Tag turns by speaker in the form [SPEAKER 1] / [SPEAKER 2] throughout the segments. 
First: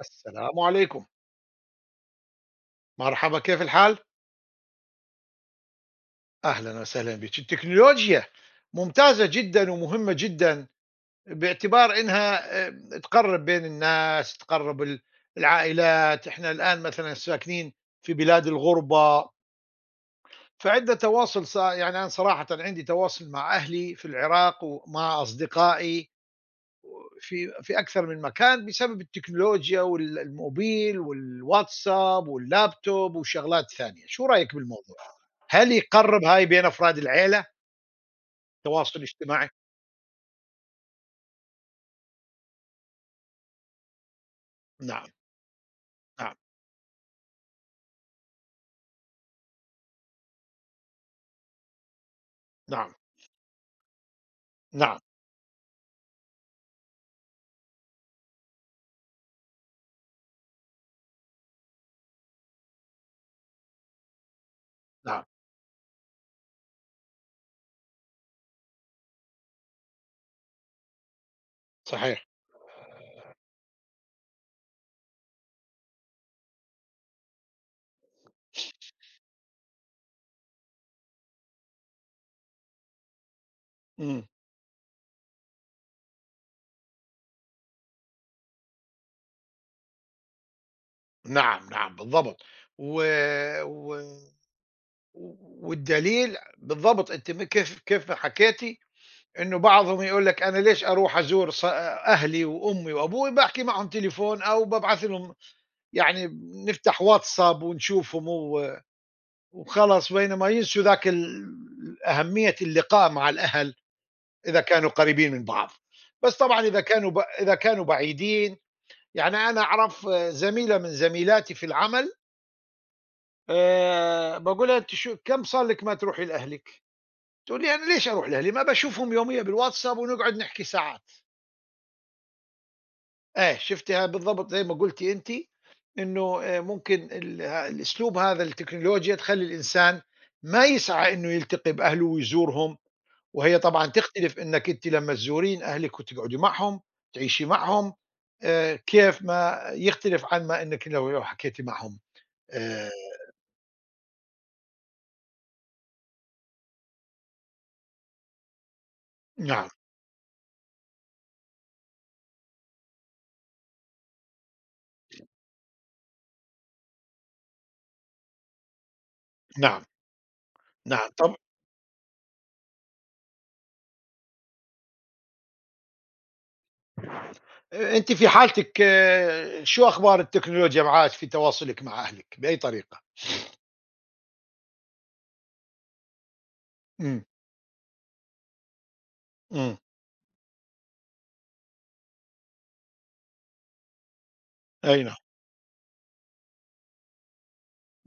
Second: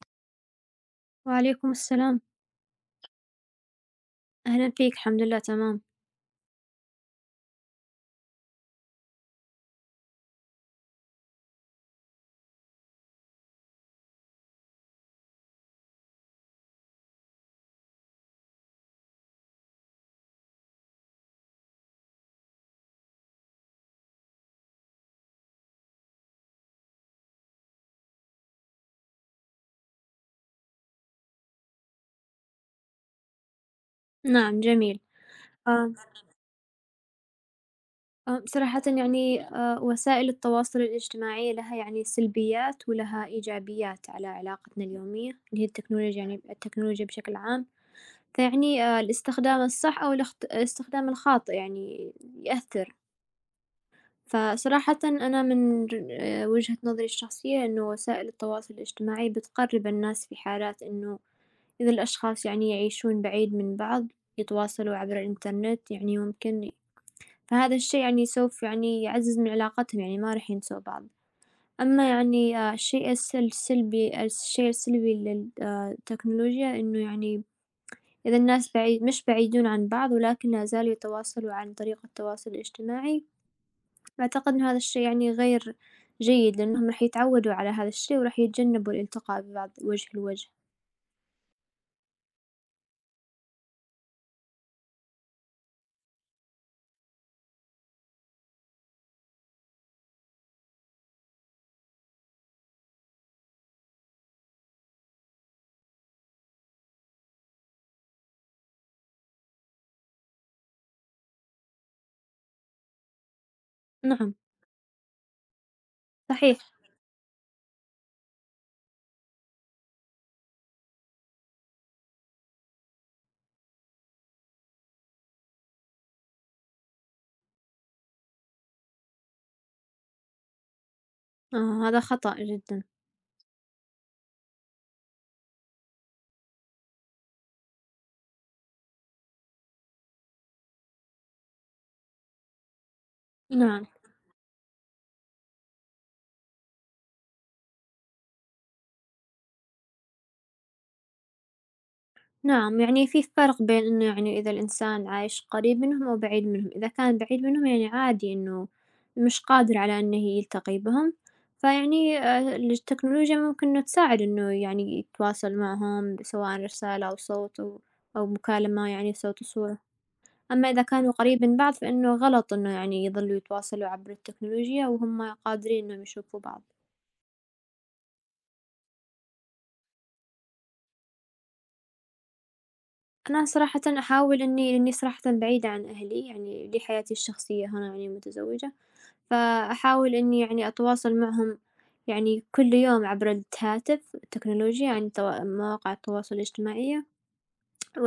[SPEAKER 1] السلام عليكم
[SPEAKER 2] وعليكم السلام،
[SPEAKER 1] مرحبا كيف الحال؟
[SPEAKER 2] أهلًا فيك، الحمد لله تمام.
[SPEAKER 1] أهلا وسهلا بك. التكنولوجيا ممتازة جدا ومهمة جدا باعتبار إنها تقرب بين الناس، تقرب العائلات. إحنا الآن مثلا ساكنين في بلاد الغربة، فعندنا تواصل يعني أنا صراحة عندي تواصل مع أهلي في العراق ومع أصدقائي في أكثر من مكان بسبب التكنولوجيا والموبيل والواتساب واللابتوب وشغلات ثانية. شو رأيك
[SPEAKER 2] نعم
[SPEAKER 1] بالموضوع؟
[SPEAKER 2] جميل.
[SPEAKER 1] هل
[SPEAKER 2] آمم،
[SPEAKER 1] يقرّب هاي بين أفراد العيلة،
[SPEAKER 2] آمم، صراحةً
[SPEAKER 1] التواصل
[SPEAKER 2] يعني
[SPEAKER 1] الاجتماعي؟
[SPEAKER 2] وسائل التواصل الاجتماعي لها يعني سلبيات ولها إيجابيات على علاقتنا
[SPEAKER 1] نعم،
[SPEAKER 2] اليومية، اللي هي التكنولوجيا
[SPEAKER 1] نعم،
[SPEAKER 2] يعني التكنولوجيا بشكل عام، فيعني الاستخدام الصح أو الاستخدام الخاطئ يعني
[SPEAKER 1] نعم،
[SPEAKER 2] يأثر.
[SPEAKER 1] نعم،
[SPEAKER 2] فصراحةً أنا من ر وجهة نظري الشخصية إنه وسائل التواصل الاجتماعي بتقرّب الناس في حالات إنه إذا الأشخاص يعني يعيشون بعيد من بعض، يتواصلوا عبر
[SPEAKER 1] نعم،
[SPEAKER 2] الإنترنت يعني ممكن فهذا الشي يعني سوف يعني يعزّز من علاقتهم يعني ما راح ينسوا بعض، أما
[SPEAKER 1] صحيح،
[SPEAKER 2] يعني الشيء السلبي لل التكنولوجيا إنه يعني إذا الناس مش بعيدون عن بعض ولكن لا زالوا يتواصلوا عن طريق التواصل الاجتماعي
[SPEAKER 1] إمم،
[SPEAKER 2] أعتقد إنه هذا الشي يعني غير جيد، لأنهم راح يتعودوا على هذا الشي وراح يتجنبوا الالتقاء ببعض وجه لوجه.
[SPEAKER 1] نعم، نعم، بالضبط، و و والدليل بالضبط. أنتِ كيف ما حكيتِ، إنه بعضهم يقول لك: أنا ليش أروح أزور أهلي وأمي وأبوي، باحكي معهم تليفون أو بابعث لهم يعني، نفتح واتساب ونشوفهم وخلاص، بينما ينسوا ذاك أهمية اللقاء مع الأهل،
[SPEAKER 2] نعم،
[SPEAKER 1] إذا كانوا قريبين من بعض، بس طبعًا
[SPEAKER 2] صحيح،
[SPEAKER 1] إذا كانوا بعيدين. يعني أنا أعرف زميلة من زميلاتي في العمل، باقول لها: أنتِ شو كم صار لِك ما تروحي لأهلِك؟ تقول لي: "أنا ليش أروح لأهلي؟ ما باشوفهم يوميًا بالواتساب ونقعد نحكي ساعات."
[SPEAKER 2] آه هذا خطأ جدًا.
[SPEAKER 1] آه، شُفتِ بالضبط زي ما قُلتِ أنتِ، إنه ممكن ال ه الأسلوب هذا، التكنولوجيا تخلّي الإنسان ما يسعى إنه يلتقي بأهله ويزورهم. وهي طبعًا
[SPEAKER 2] نعم،
[SPEAKER 1] تختلف، إنِّك أنتِ لمّا تزورين أهلِك وتقعدي معهم، تعيشي معهم، كيف ما يختلف عن ما إنِّك لو حكيتِ معهم.
[SPEAKER 2] نعم،
[SPEAKER 1] آآ
[SPEAKER 2] يعني في فرق بين إنه يعني إذا الإنسان عايش قريب منهم أو بعيد منهم، إذا كان بعيد منهم يعني عادي إنه مش
[SPEAKER 1] نعم،
[SPEAKER 2] قادر على إنه يلتقي بهم، فيعني التكنولوجيا ممكن إنه تساعد إنه يعني يتواصل معهم سواء رسالة أو صوت أو مكالمة يعني صوت وصورة.
[SPEAKER 1] نعم،
[SPEAKER 2] أما إذا
[SPEAKER 1] نعم.
[SPEAKER 2] كانوا
[SPEAKER 1] طب
[SPEAKER 2] قريب من بعض فإنه غلط إنه يعني يظلوا يتواصلوا عبر التكنولوجيا وهم قادرين إنهم يشوفوا بعض،
[SPEAKER 1] أنتِ في حالتِك، شو أخبار التكنولوجيا معاك في تواصلِك مع أهلِك، بأي طريقة؟
[SPEAKER 2] أنا صراحةً أحاول لإني صراحةً بعيدة عن أهلي يعني لي حياتي
[SPEAKER 1] إمم،
[SPEAKER 2] الشخصية هنا يعني متزوجة،
[SPEAKER 1] إمم.
[SPEAKER 2] فأحاول إني يعني أتواصل معهم يعني كل يوم عبر الهاتف التكنولوجيا
[SPEAKER 1] أي
[SPEAKER 2] عن
[SPEAKER 1] نعم،
[SPEAKER 2] مواقع التواصل الاجتماعية،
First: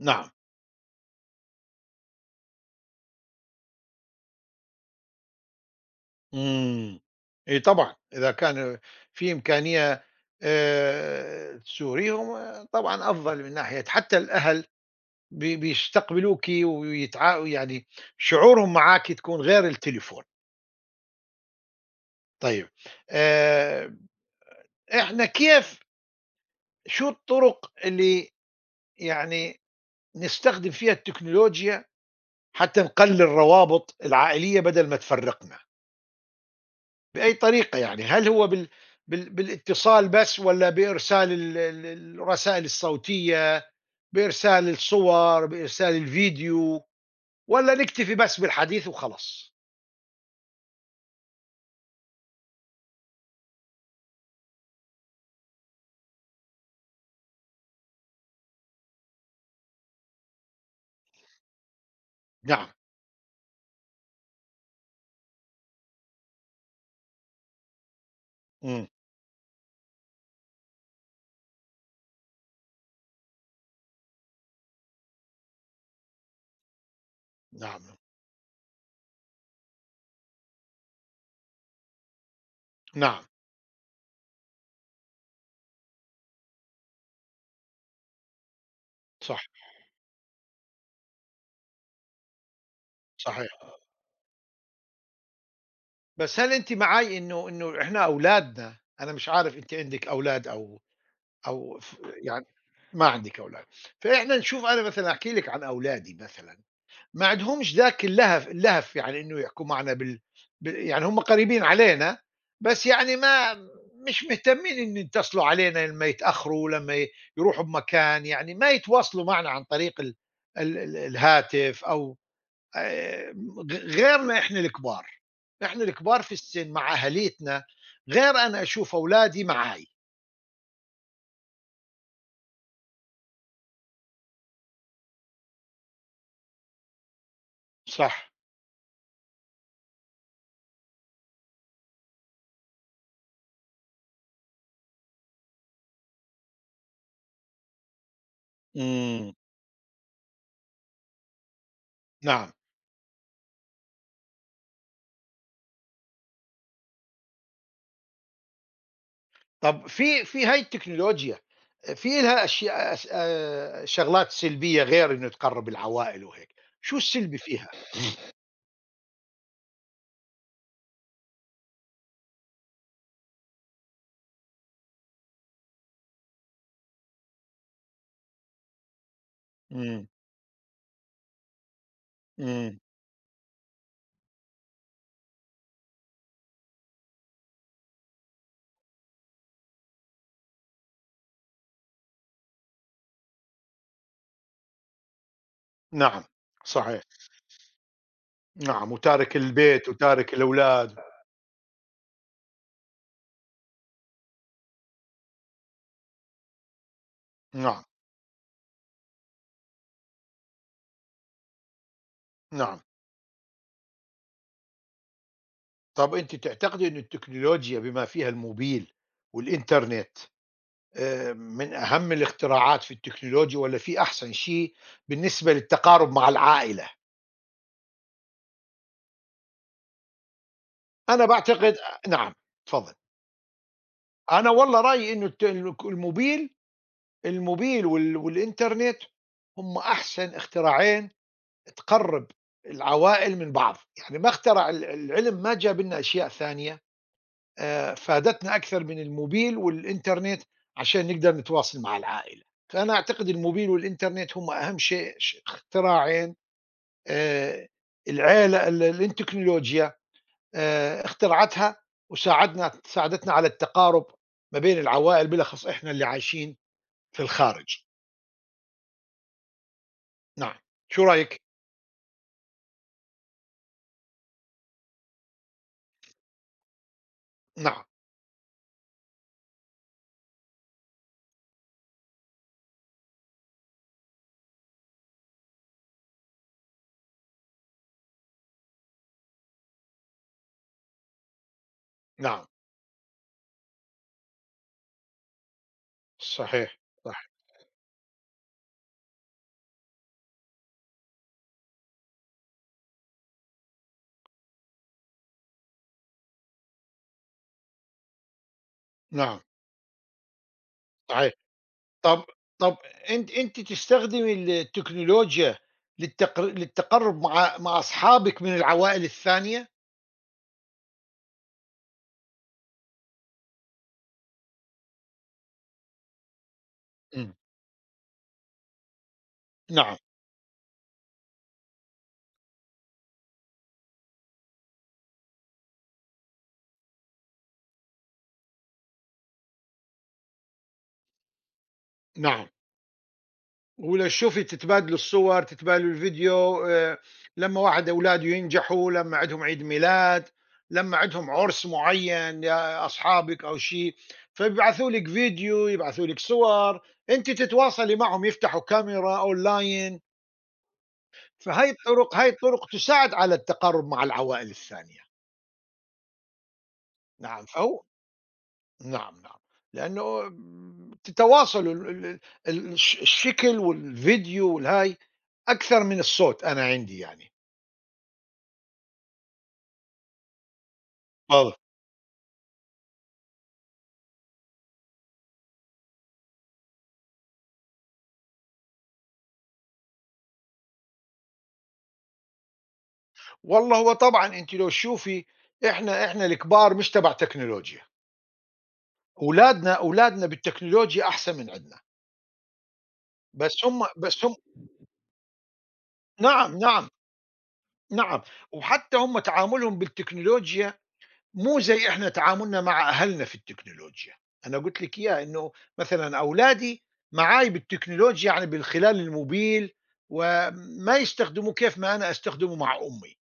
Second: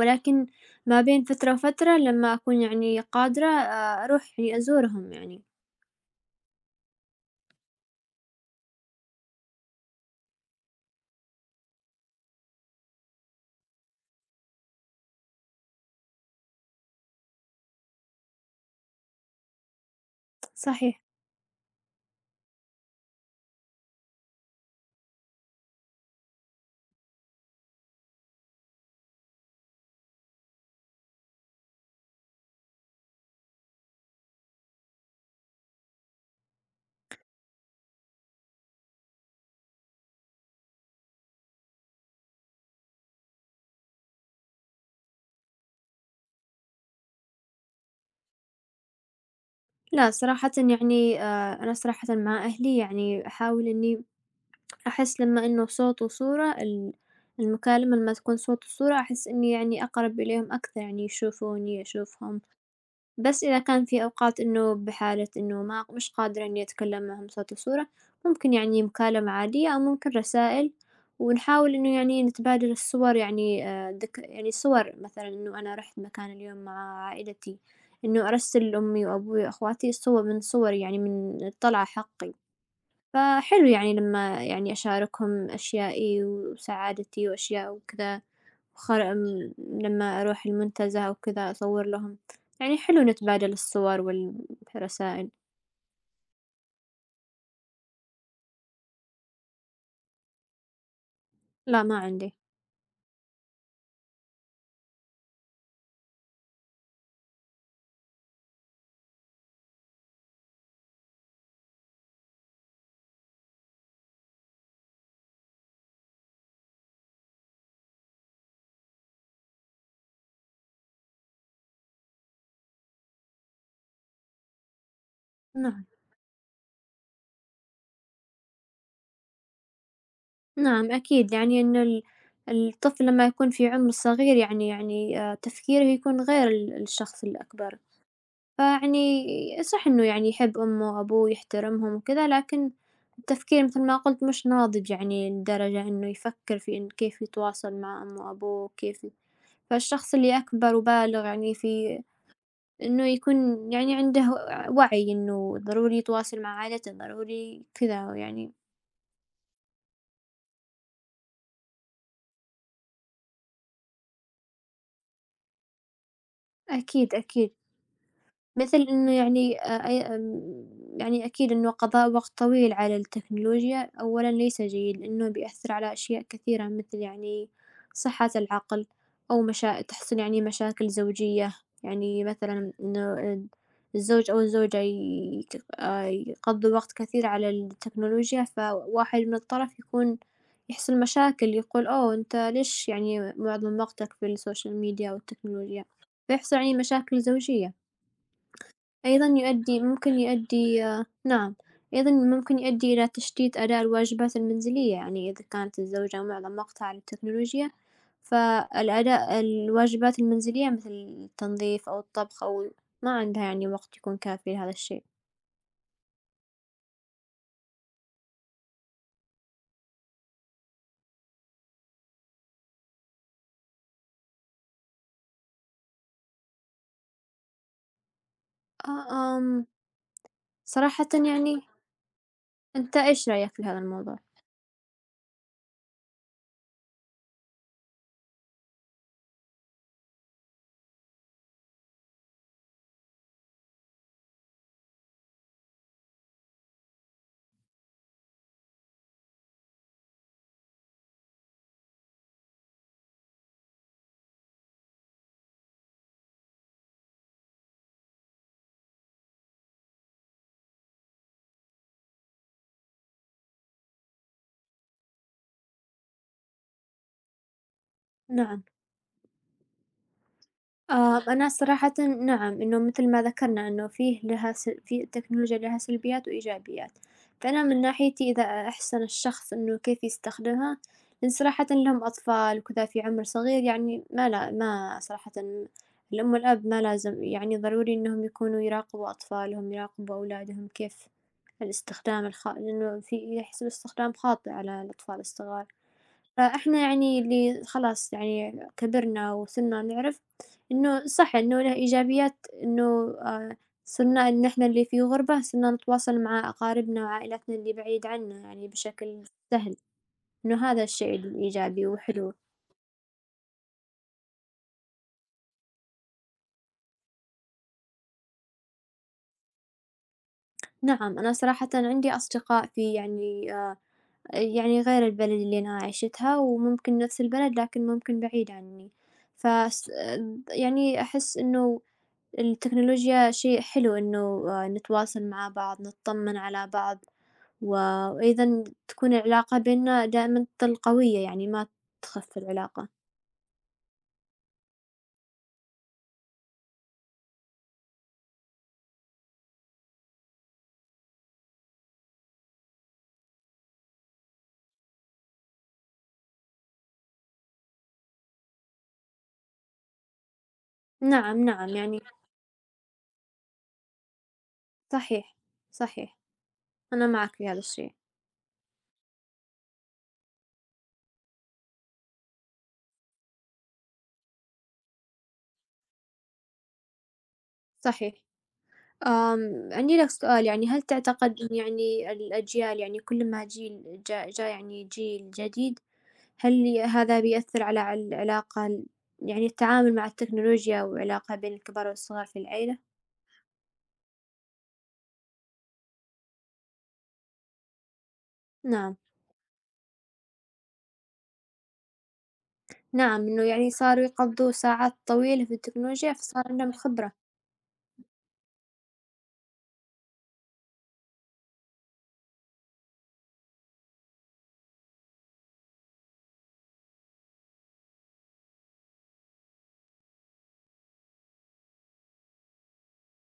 [SPEAKER 1] نعم.
[SPEAKER 2] ما بين فترة وفترة لما أكون يعني قادرة أروح يعني أزورهم يعني،
[SPEAKER 1] إمم. إي طبعًا، إذا كان في إمكانية تزوريهم، آه، طبعًا أفضل من ناحية، حتى الأهل بيستقبلوكِ يعني شعورهم معاكِ تكون غير التليفون.
[SPEAKER 2] صحيح.
[SPEAKER 1] طيب، آآ، إحنا كيف، شو الطرق اللي يعني نستخدم فيها التكنولوجيا حتى نقلل الروابط العائلية بدل ما تفرّقنا؟ بأي طريقة يعني، هل هو بالاتصال بس والّا بإرسال ال ال الرسائل الصوتية، بإرسال الصور، بإرسال الفيديو، والّا نكتفي بس بالحديث وخلاص؟
[SPEAKER 2] لا صراحةً يعني أنا صراحةً مع أهلي يعني أحاول إني أحس لمّا إنه صوت وصورة المكالمة لمّا تكون صوت وصورة أحس إني يعني أقرب إليهم أكثر، يعني يشوفوني، أشوفهم.
[SPEAKER 1] نعم،
[SPEAKER 2] بس إذا كان في أوقات إنه بحالة إنه ما مش قادرة إني أتكلم معهم صوت وصورة ممكن يعني
[SPEAKER 1] إمم،
[SPEAKER 2] مكالمة عادية أو ممكن رسائل، ونحاول إنه يعني نتبادل الصور يعني ذك يعني صور مثلًا إنه أنا رحت مكان اليوم مع عائلتي،
[SPEAKER 1] نعم،
[SPEAKER 2] إنه أرسل لأمي وأبوي وأخواتي صور من صوري يعني من الطلعة حقي.
[SPEAKER 1] نعم.
[SPEAKER 2] فحلو يعني لمّا يعني أشاركهم أشيائي وسعادتي وأشياء وكذا، وخر
[SPEAKER 1] صح،
[SPEAKER 2] آمم، لمّا أروح المنتزه أو كذا أصور لهم، يعني حلو نتبادل
[SPEAKER 1] صحيح.
[SPEAKER 2] الصور والرسائل،
[SPEAKER 1] بس هل أنتِ معاي إنه إحنا أولادنا؟ أنا مش عارف، أنتِ عندِك أولاد أو أو
[SPEAKER 2] لا
[SPEAKER 1] ف
[SPEAKER 2] ما عندي.
[SPEAKER 1] يعني ما عندِك أولاد. فإحنا نشوف، أنا مثلًا أحكي لِك عن أولادي مثلًا، ما عندهمش ذاك اللهف يعني إنه يحكوا معنا بال بال يعني، هم قريبين علينا، بس يعني ما مش مهتمين إن يتصلوا علينا لمّا يتأخروا، لمّا يروحوا بمكان، يعني ما يتواصلوا معنا عن طريق ال ال ال الهاتف أو غيرنا إحنا الكبار. إحنا
[SPEAKER 2] نعم،
[SPEAKER 1] الكبار في السن مع أهاليتنا، غير أنا أشوف أولادي معاي.
[SPEAKER 2] نعم أكيد يعني إنه الطفل لمّا يكون في عمر صغير يعني تفكيره يكون غير الشخص الأكبر.
[SPEAKER 1] صح،
[SPEAKER 2] فيعني صح إنه يعني يحب أمه وأبوه ويحترمهم وكذا، لكن التفكير مثل ما قُلت مش ناضج يعني لدرجة إنه يفكر في إن كيف يتواصل مع أمه وأبوه كيف ي
[SPEAKER 1] إمم.
[SPEAKER 2] فالشخص اللي أكبر وبالغ يعني في
[SPEAKER 1] نعم،
[SPEAKER 2] إنه يكون يعني عنده وعي إنه ضروري يتواصل مع عائلته، ضروري كذا يعني
[SPEAKER 1] طب في هاي التكنولوجيا، في لها أشياء أس شغلات سلبية غير إنه تقرّب العوائل وهيك، شو
[SPEAKER 2] أكيد،
[SPEAKER 1] السلبي
[SPEAKER 2] أكيد.
[SPEAKER 1] فيها؟
[SPEAKER 2] مثل إنه يعني أ أي آمم، يعني أكيد إنه قضاء وقت طويل على التكنولوجيا أولًا ليس جيد، لإنه بيأثر على أشياء كثيرة مثل يعني صحة العقل أو
[SPEAKER 1] إمم،
[SPEAKER 2] تحصل يعني مشاكل زوجية، يعني مثلًا
[SPEAKER 1] إمم.
[SPEAKER 2] إنه الزوج أو الزوجة يك يقضوا وقت كثير على التكنولوجيا، فواحد من الطرف يكون يحصل مشاكل، يقول أوه أنت ليش يعني معظم وقتك في السوشيال ميديا والتكنولوجيا؟
[SPEAKER 1] نعم،
[SPEAKER 2] فيحصل يعني
[SPEAKER 1] صحيح،
[SPEAKER 2] مشاكل زوجية.
[SPEAKER 1] نعم،
[SPEAKER 2] أيضًا
[SPEAKER 1] وتارك البيت
[SPEAKER 2] ممكن
[SPEAKER 1] وتارك
[SPEAKER 2] يؤدي
[SPEAKER 1] الأولاد،
[SPEAKER 2] آه، نعم، أيضًا ممكن يؤدي إلى تشتيت أداء الواجبات المنزلية، يعني إذا كانت الزوجة معظم وقتها على التكنولوجيا،
[SPEAKER 1] نعم،
[SPEAKER 2] فالأداء الواجبات المنزلية مثل التنظيف أو الطبخ أو
[SPEAKER 1] نعم،
[SPEAKER 2] ما عندها يعني وقت يكون كافي لهذا الشيء.
[SPEAKER 1] طب أنتِ تعتقدي إنه التكنولوجيا بما فيها الموبيل والإنترنت من أهم الاختراعات في التكنولوجيا، والّا في أحسن شيء بالنسبة للتقارب مع العائلة؟
[SPEAKER 2] آآ، آمم، صراحةً
[SPEAKER 1] أنا
[SPEAKER 2] يعني
[SPEAKER 1] باعتقد، نعم، اتفضل.
[SPEAKER 2] أنت إيش رأيك في هذا الموضوع؟
[SPEAKER 1] أنا والله رأيي إنه الت الك الموبيل، الموبيل والإنترنت هم أحسن اختراعين تقرّب العوائل من بعض. يعني ما اخترع العلم، ما جاب لنا أشياء ثانية فادتنا أكثر من الموبيل والإنترنت عشان نقدر نتواصل مع العائلة. فأنا أعتقد الموبيل والإنترنت هم أهم شيء اختراعين آآ العالَ ال ال التكنولوجيا اخترعتها وساعدنا ساعدتنا على التقارُب ما بين العوائل، بالأخص إحنا اللي عايشين في الخارج.
[SPEAKER 2] نعم.
[SPEAKER 1] نعم، شو
[SPEAKER 2] آه،
[SPEAKER 1] رأيِك؟
[SPEAKER 2] أنا صراحةً نعم، إنه مثل ما ذكرنا إنه فيه لها في التكنولوجيا لها سلبيات وإيجابيات، فأنا من
[SPEAKER 1] نعم،
[SPEAKER 2] ناحيتي إذا أحسن الشخص إنه كيف يستخدمها، لإن صراحةً لهم أطفال وكذا في عمر صغير يعني ما صراحةً الأم والأب ما لازم يعني ضروري إنهم يكونوا يراقبوا أطفالهم، يراقبوا أولادهم كيف الاستخدام
[SPEAKER 1] نعم،
[SPEAKER 2] الخا لإنه في يحصل استخدام خاطئ على الأطفال الصغار.
[SPEAKER 1] صحيح،
[SPEAKER 2] فإحنا يعني
[SPEAKER 1] صح،
[SPEAKER 2] اللي خلاص يعني كبرنا وصرنا نعرف إنه صح إنه له إيجابيات إنه آه، صرنا إحنا اللي في غربة صرنا نتواصل مع أقاربنا وعائلتنا اللي بعيد عنا يعني بشكل
[SPEAKER 1] نعم،
[SPEAKER 2] سهل إنه هذا الشيء
[SPEAKER 1] صحيح.
[SPEAKER 2] الإيجابي
[SPEAKER 1] طَب
[SPEAKER 2] وحلو
[SPEAKER 1] طَب أنتِ تستخدمي التكنولوجيا للتقرُّب مع أصحابِك من العوائل الثانية؟
[SPEAKER 2] نعم أنا صراحة عندي أصدقاء في يعني آه يعني غير البلد اللي أنا عشتها وممكن نفس
[SPEAKER 1] إمم،
[SPEAKER 2] البلد لكن ممكن بعيد عني فس
[SPEAKER 1] نعم،
[SPEAKER 2] يعني أحس إنه التكنولوجيا شيء حلو إنه آه، نتواصل مع بعض، نطمن على بعض، و وأيضًا تكون العلاقة بيننا دائمًا تظل قوية يعني ما تخف
[SPEAKER 1] نعم.
[SPEAKER 2] العلاقة.
[SPEAKER 1] ولو شوفي تتبادلوا الصور، تتبادلوا الفيديو، لمّا واحد أولاده ينجحوا، لمّا عندهم عيد ميلاد، لمّا عندهم عُرس معيّن يا أصحابِك أو شي، فبيبعثوا لِك فيديو، يبعثوا لِك صور، أنتِ تتواصلي معهم، يفتحوا كاميرا أونلاين،
[SPEAKER 2] نعم، نعم،
[SPEAKER 1] فهاي
[SPEAKER 2] يعني
[SPEAKER 1] الطرق، هاي الطرق تساعد على التقارب مع العوائل الثانية،
[SPEAKER 2] صحيح، صحيح، أنا معك
[SPEAKER 1] نعم،
[SPEAKER 2] في هذا
[SPEAKER 1] فهو
[SPEAKER 2] الشيء،
[SPEAKER 1] نعم، نعم، لأنه تتواصلوا ال ال ال الش الشكل والفيديو والهاي أكثر من الصوت، أنا عندي يعني.
[SPEAKER 2] صحيح. عندي لك سؤال يعني هل تعتقد
[SPEAKER 1] خالص.
[SPEAKER 2] إن يعني الأجيال يعني كل ما جيل جا يعني جيل جديد، هل ي هذا بيأثر على العلاقة يعني التعامل مع التكنولوجيا والعلاقة بين الكبار والصغار في العيلة؟
[SPEAKER 1] والله هو طبعًا، أنتِ لو تشوفي، إحنا الكبار مش تبع تكنولوجيا،
[SPEAKER 2] نعم.
[SPEAKER 1] أولادنا بالتكنولوجيا أحسن من عندنا،
[SPEAKER 2] نعم، إنه
[SPEAKER 1] بس
[SPEAKER 2] يعني
[SPEAKER 1] هم
[SPEAKER 2] صاروا
[SPEAKER 1] بس هم
[SPEAKER 2] يقضّوا ساعات طويلة في التكنولوجيا، فصار
[SPEAKER 1] نعم،
[SPEAKER 2] عندهم
[SPEAKER 1] نعم،
[SPEAKER 2] خبرة.
[SPEAKER 1] نعم، وحتى هم تعاملهم بالتكنولوجيا مو زي إحنا تعاملنا مع أهلنا في التكنولوجيا. أنا قُلت لِك إياها، إنه مثلًا أولادي معاي بالتكنولوجيا يعني من خلال الموبيل، وما يستخدموه كيف ما أنا أستخدمه مع أمي.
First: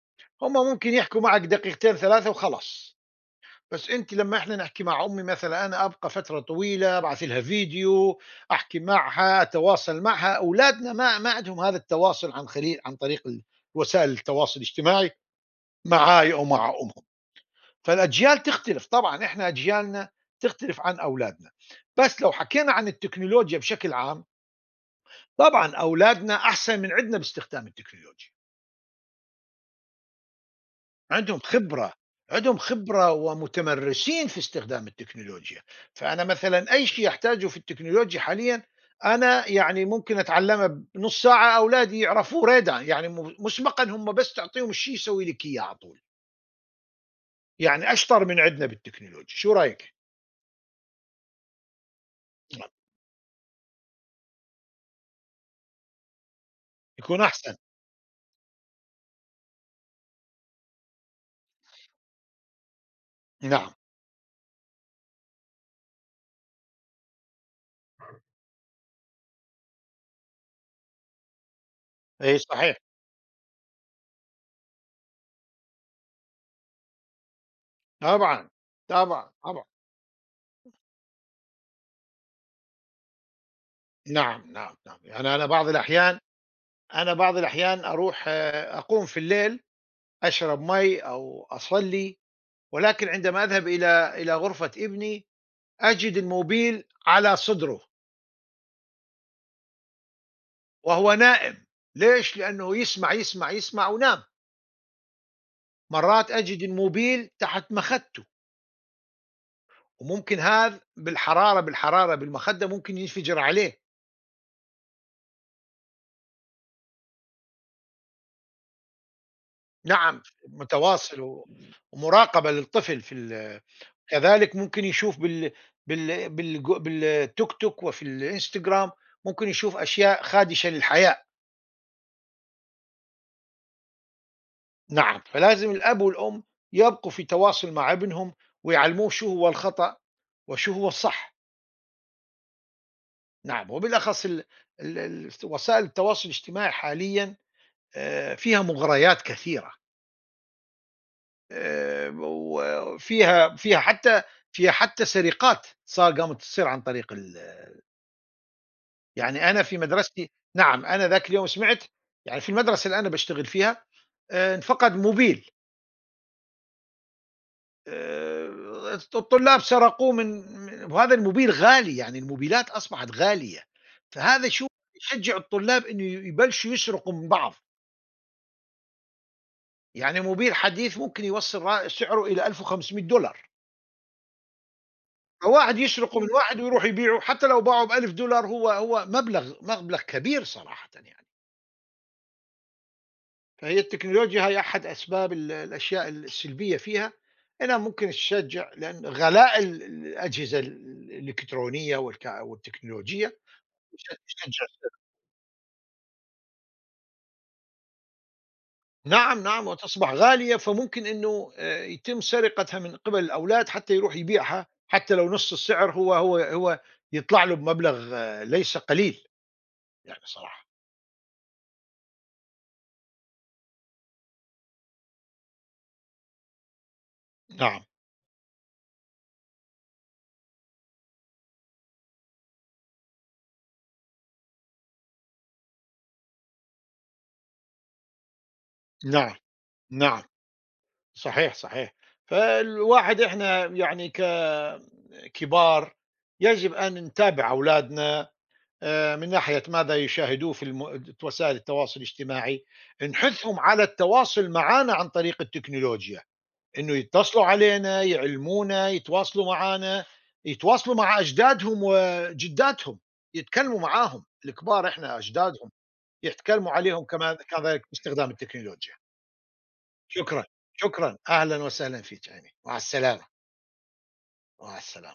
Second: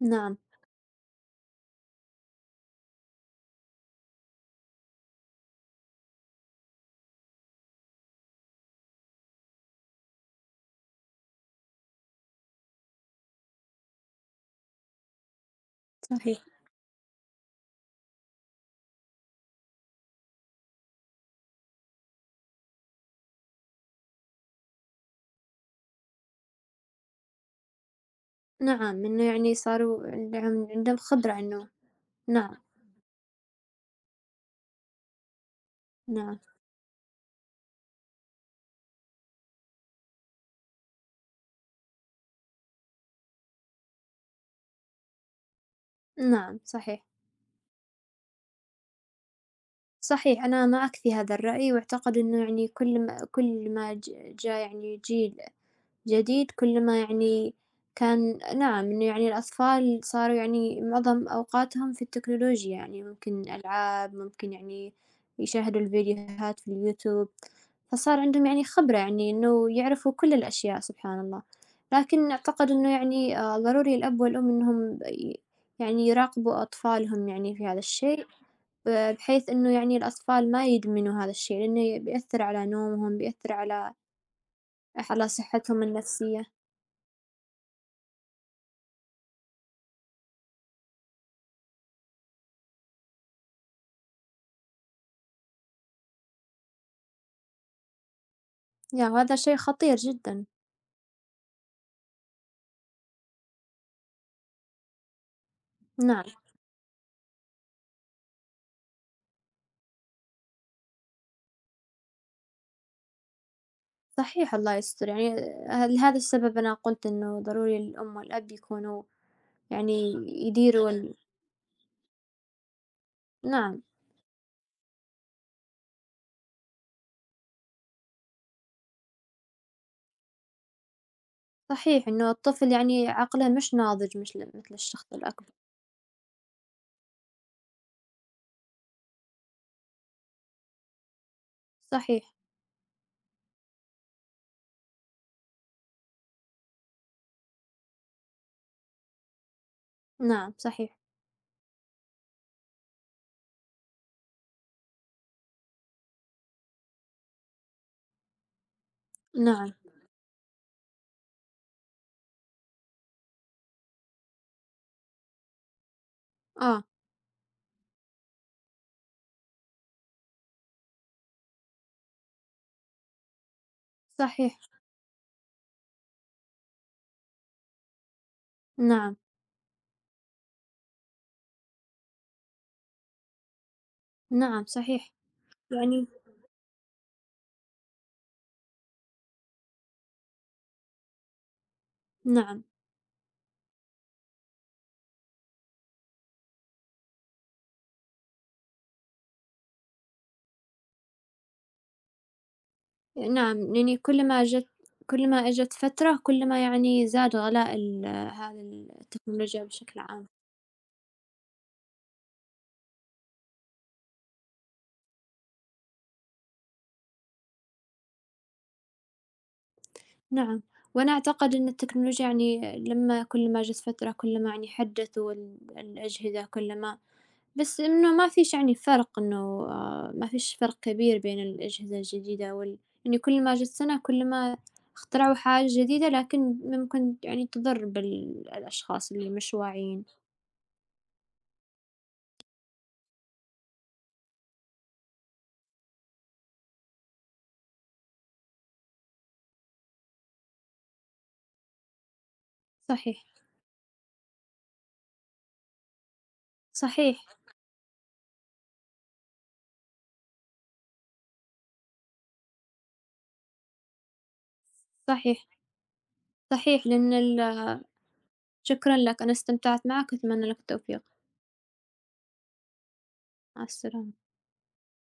[SPEAKER 2] نعم،
[SPEAKER 1] هم ممكن يحكوا معك دقيقتين 3 وخلاص، بس أنتِ لمّا إحنا نحكي مع أمي مثلًا، أنا أبقى فترة طويلة، أبعت لها فيديو، أحكي معها، أتواصل معها. أولادنا ما عندهم هذا التواصل عن طريق ال وسائل التواصل الاجتماعي معاي
[SPEAKER 2] صحيح.
[SPEAKER 1] أو مع أمهم. فالأجيال تختلف طبعًا، إحنا أجيالنا تختلف عن أولادنا، بس لو حكينا عن التكنولوجيا بشكل عام، طبعًا أولادنا أحسن من عندنا باستخدام التكنولوجيا.
[SPEAKER 2] نعم، إنه يعني صاروا عندهم خبرة
[SPEAKER 1] عندهم
[SPEAKER 2] إنه
[SPEAKER 1] خبرة،
[SPEAKER 2] نعم،
[SPEAKER 1] عندهم خبرة ومتمرسين في استخدام التكنولوجيا. فأنا
[SPEAKER 2] نعم،
[SPEAKER 1] مثلًا أي شيء أحتاجه في التكنولوجيا حاليًا، أنا يعني ممكن أتعلمها بنُص ساعة، أولادي يعرفوه ريدًا، يعني مسبقًا هم، بس تعطيهم الشيء يسوي لِك إياه على طول،
[SPEAKER 2] نعم، صحيح.
[SPEAKER 1] يعني أشطر من عندنا بالتكنولوجيا، شو رأيِك؟
[SPEAKER 2] صحيح، أنا معك في هذا الرأي، وأعتقد إنه يعني
[SPEAKER 1] نعم،
[SPEAKER 2] كل ما جا يعني جيل جديد، كل ما
[SPEAKER 1] يكون
[SPEAKER 2] يعني
[SPEAKER 1] أحسن،
[SPEAKER 2] كان نعم، إنه يعني الأطفال صاروا يعني معظم أوقاتهم في التكنولوجيا، يعني ممكن
[SPEAKER 1] نعم،
[SPEAKER 2] ألعاب، ممكن يعني يشاهدوا الفيديوهات في اليوتيوب، فصار عندهم يعني خبرة يعني إنه يعرفوا كل الأشياء سبحان الله، لكن
[SPEAKER 1] أي
[SPEAKER 2] أعتقد
[SPEAKER 1] صحيح،
[SPEAKER 2] إنه يعني ضروري الأب والأم إنهم يعني يراقبوا أطفالهم يعني في هذا الشيء.
[SPEAKER 1] طبعًا،
[SPEAKER 2] ب
[SPEAKER 1] طبعًا،
[SPEAKER 2] بحيث
[SPEAKER 1] طبعًا،
[SPEAKER 2] إنه يعني الأطفال ما يدمنوا هذا الشي، لإنه بيأثر على نومهم، بيأثر على
[SPEAKER 1] نعم، نعم، نعم، يعني أنا بعض
[SPEAKER 2] صحتهم
[SPEAKER 1] الأحيان
[SPEAKER 2] النفسية،
[SPEAKER 1] أنا بعض الأحيان أروح آه، أقوم في الليل أشرب مَي أو أصلّي، ولكن عندما أذهب إلى غرفة ابني أجد الموبيل على صدره
[SPEAKER 2] يا وهذا شي خطير جدًا،
[SPEAKER 1] وهو نائم. ليش؟ لأنه يسمع يسمع يسمع ونام.
[SPEAKER 2] نعم،
[SPEAKER 1] مرات أجد الموبيل تحت مخدته، وممكن هذا بالحرارة بالمخدة، ممكن ينفجر عليه.
[SPEAKER 2] صحيح الله يستر يعني لهذا السبب أنا قُلت إنه ضروري الأم والأب يكونوا يعني
[SPEAKER 1] نعم،
[SPEAKER 2] يديروا
[SPEAKER 1] متواصل ومراقبة للطفل في
[SPEAKER 2] نعم،
[SPEAKER 1] كذلك ممكن يشوف بالتوك توك وفي الانستغرام، ممكن يشوف أشياء خادشة للحياة.
[SPEAKER 2] صحيح إنه الطفل يعني عقله مش ناضج مثل الشخص
[SPEAKER 1] نعم،
[SPEAKER 2] الأكبر،
[SPEAKER 1] فلازم الأب والأم يبقوا في تواصل مع ابنهم، ويعلموه شو هو الخطأ وشو هو الصح.
[SPEAKER 2] صحيح،
[SPEAKER 1] نعم، وبالأخص ال ال ال وسائل التواصل الاجتماعي حاليًا فيها مغريات كثيرة،
[SPEAKER 2] نعم، صحيح،
[SPEAKER 1] وفيها، فيها حتى سرقات قامت تصير عن طريق يعني أنا
[SPEAKER 2] نعم،
[SPEAKER 1] في مدرستي. نعم، أنا ذاك اليوم سمعت، يعني في المدرسة اللي أنا باشتغل فيها، انفقد موبيل،
[SPEAKER 2] آه،
[SPEAKER 1] الطلاب سرقوه من وهذا الموبيل غالي، يعني الموبيلات أصبحت غالية، فهذا شو
[SPEAKER 2] صحيح،
[SPEAKER 1] يشجّع الطلاب إنه يبلشوا يسرقوا من بعض.
[SPEAKER 2] نعم،
[SPEAKER 1] يعني موبيل حديث ممكن يوصّل سعره إلى $1500،
[SPEAKER 2] نعم، صحيح،
[SPEAKER 1] فواحد
[SPEAKER 2] يعني
[SPEAKER 1] يسرقه من واحد ويروح يبيعه، حتى لو باعه ب$1000، هو هو مبلغ كبير صراحةً يعني.
[SPEAKER 2] نعم.
[SPEAKER 1] فهي التكنولوجيا هي أحد أسباب الأشياء السلبية فيها، إنها ممكن تشجّع، لأن غلاء الأجهزة الإلكترونية والتكنولوجية
[SPEAKER 2] نعم، لأني
[SPEAKER 1] مش هتتشجر.
[SPEAKER 2] كل ما إجت فترة كل ما يعني زاد غلاء هذا
[SPEAKER 1] نعم،
[SPEAKER 2] التكنولوجيا
[SPEAKER 1] نعم،
[SPEAKER 2] بشكل
[SPEAKER 1] وتصبح
[SPEAKER 2] عام،
[SPEAKER 1] غالية، فممكن إنه يتم سرقتها من قِبَل الأولاد حتى يروح يبيعها، حتى لو نُص السعر، هو يطلع له بمبلغ، ليس قليل يعني
[SPEAKER 2] نعم،
[SPEAKER 1] صراحة.
[SPEAKER 2] وأنا أعتقد إن التكنولوجيا يعني لمّا كل ما جت فترة كل ما يعني حدّثوا الأجهزة كل ما بس
[SPEAKER 1] نعم،
[SPEAKER 2] إنه ما فيش يعني فرق إنه آه، ما فيش فرق كبير بين الأجهزة الجديدة يعني كل ما جت سنة كل ما اخترعوا حاجة جديدة لكن ممكن يعني تضر بالأشخاص اللي
[SPEAKER 1] نعم،
[SPEAKER 2] مش واعيين،
[SPEAKER 1] نعم، صحيح، صحيح. فالواحد إحنا يعني ككبار يجب أن نتابع أولادنا من ناحية ماذا يشاهدوه في وسائل التواصل الاجتماعي.
[SPEAKER 2] صحيح،
[SPEAKER 1] نحثهم على التواصل معانا عن طريق التكنولوجيا، إنه
[SPEAKER 2] صحيح،
[SPEAKER 1] يتّصلوا علينا، يعلمونا، يتواصلوا معانا، يتواصلوا مع أجدادهم وجدّاتهم، يتكلّموا معاهم، الكبار إحنا
[SPEAKER 2] صحيح.
[SPEAKER 1] أجدادهم، يتكلّموا
[SPEAKER 2] صحيح،
[SPEAKER 1] عليهم
[SPEAKER 2] لأن
[SPEAKER 1] كما
[SPEAKER 2] ال
[SPEAKER 1] كذلك باستخدام التكنولوجيا.
[SPEAKER 2] شكرًا لك، أنا استمتعت معك،
[SPEAKER 1] شكرًا،
[SPEAKER 2] أتمنى لك التوفيق،
[SPEAKER 1] شكرًا، أهلًا وسهلًا فيك عيني، مع السلامة،
[SPEAKER 2] مع السلامة.
[SPEAKER 1] مع السلامة.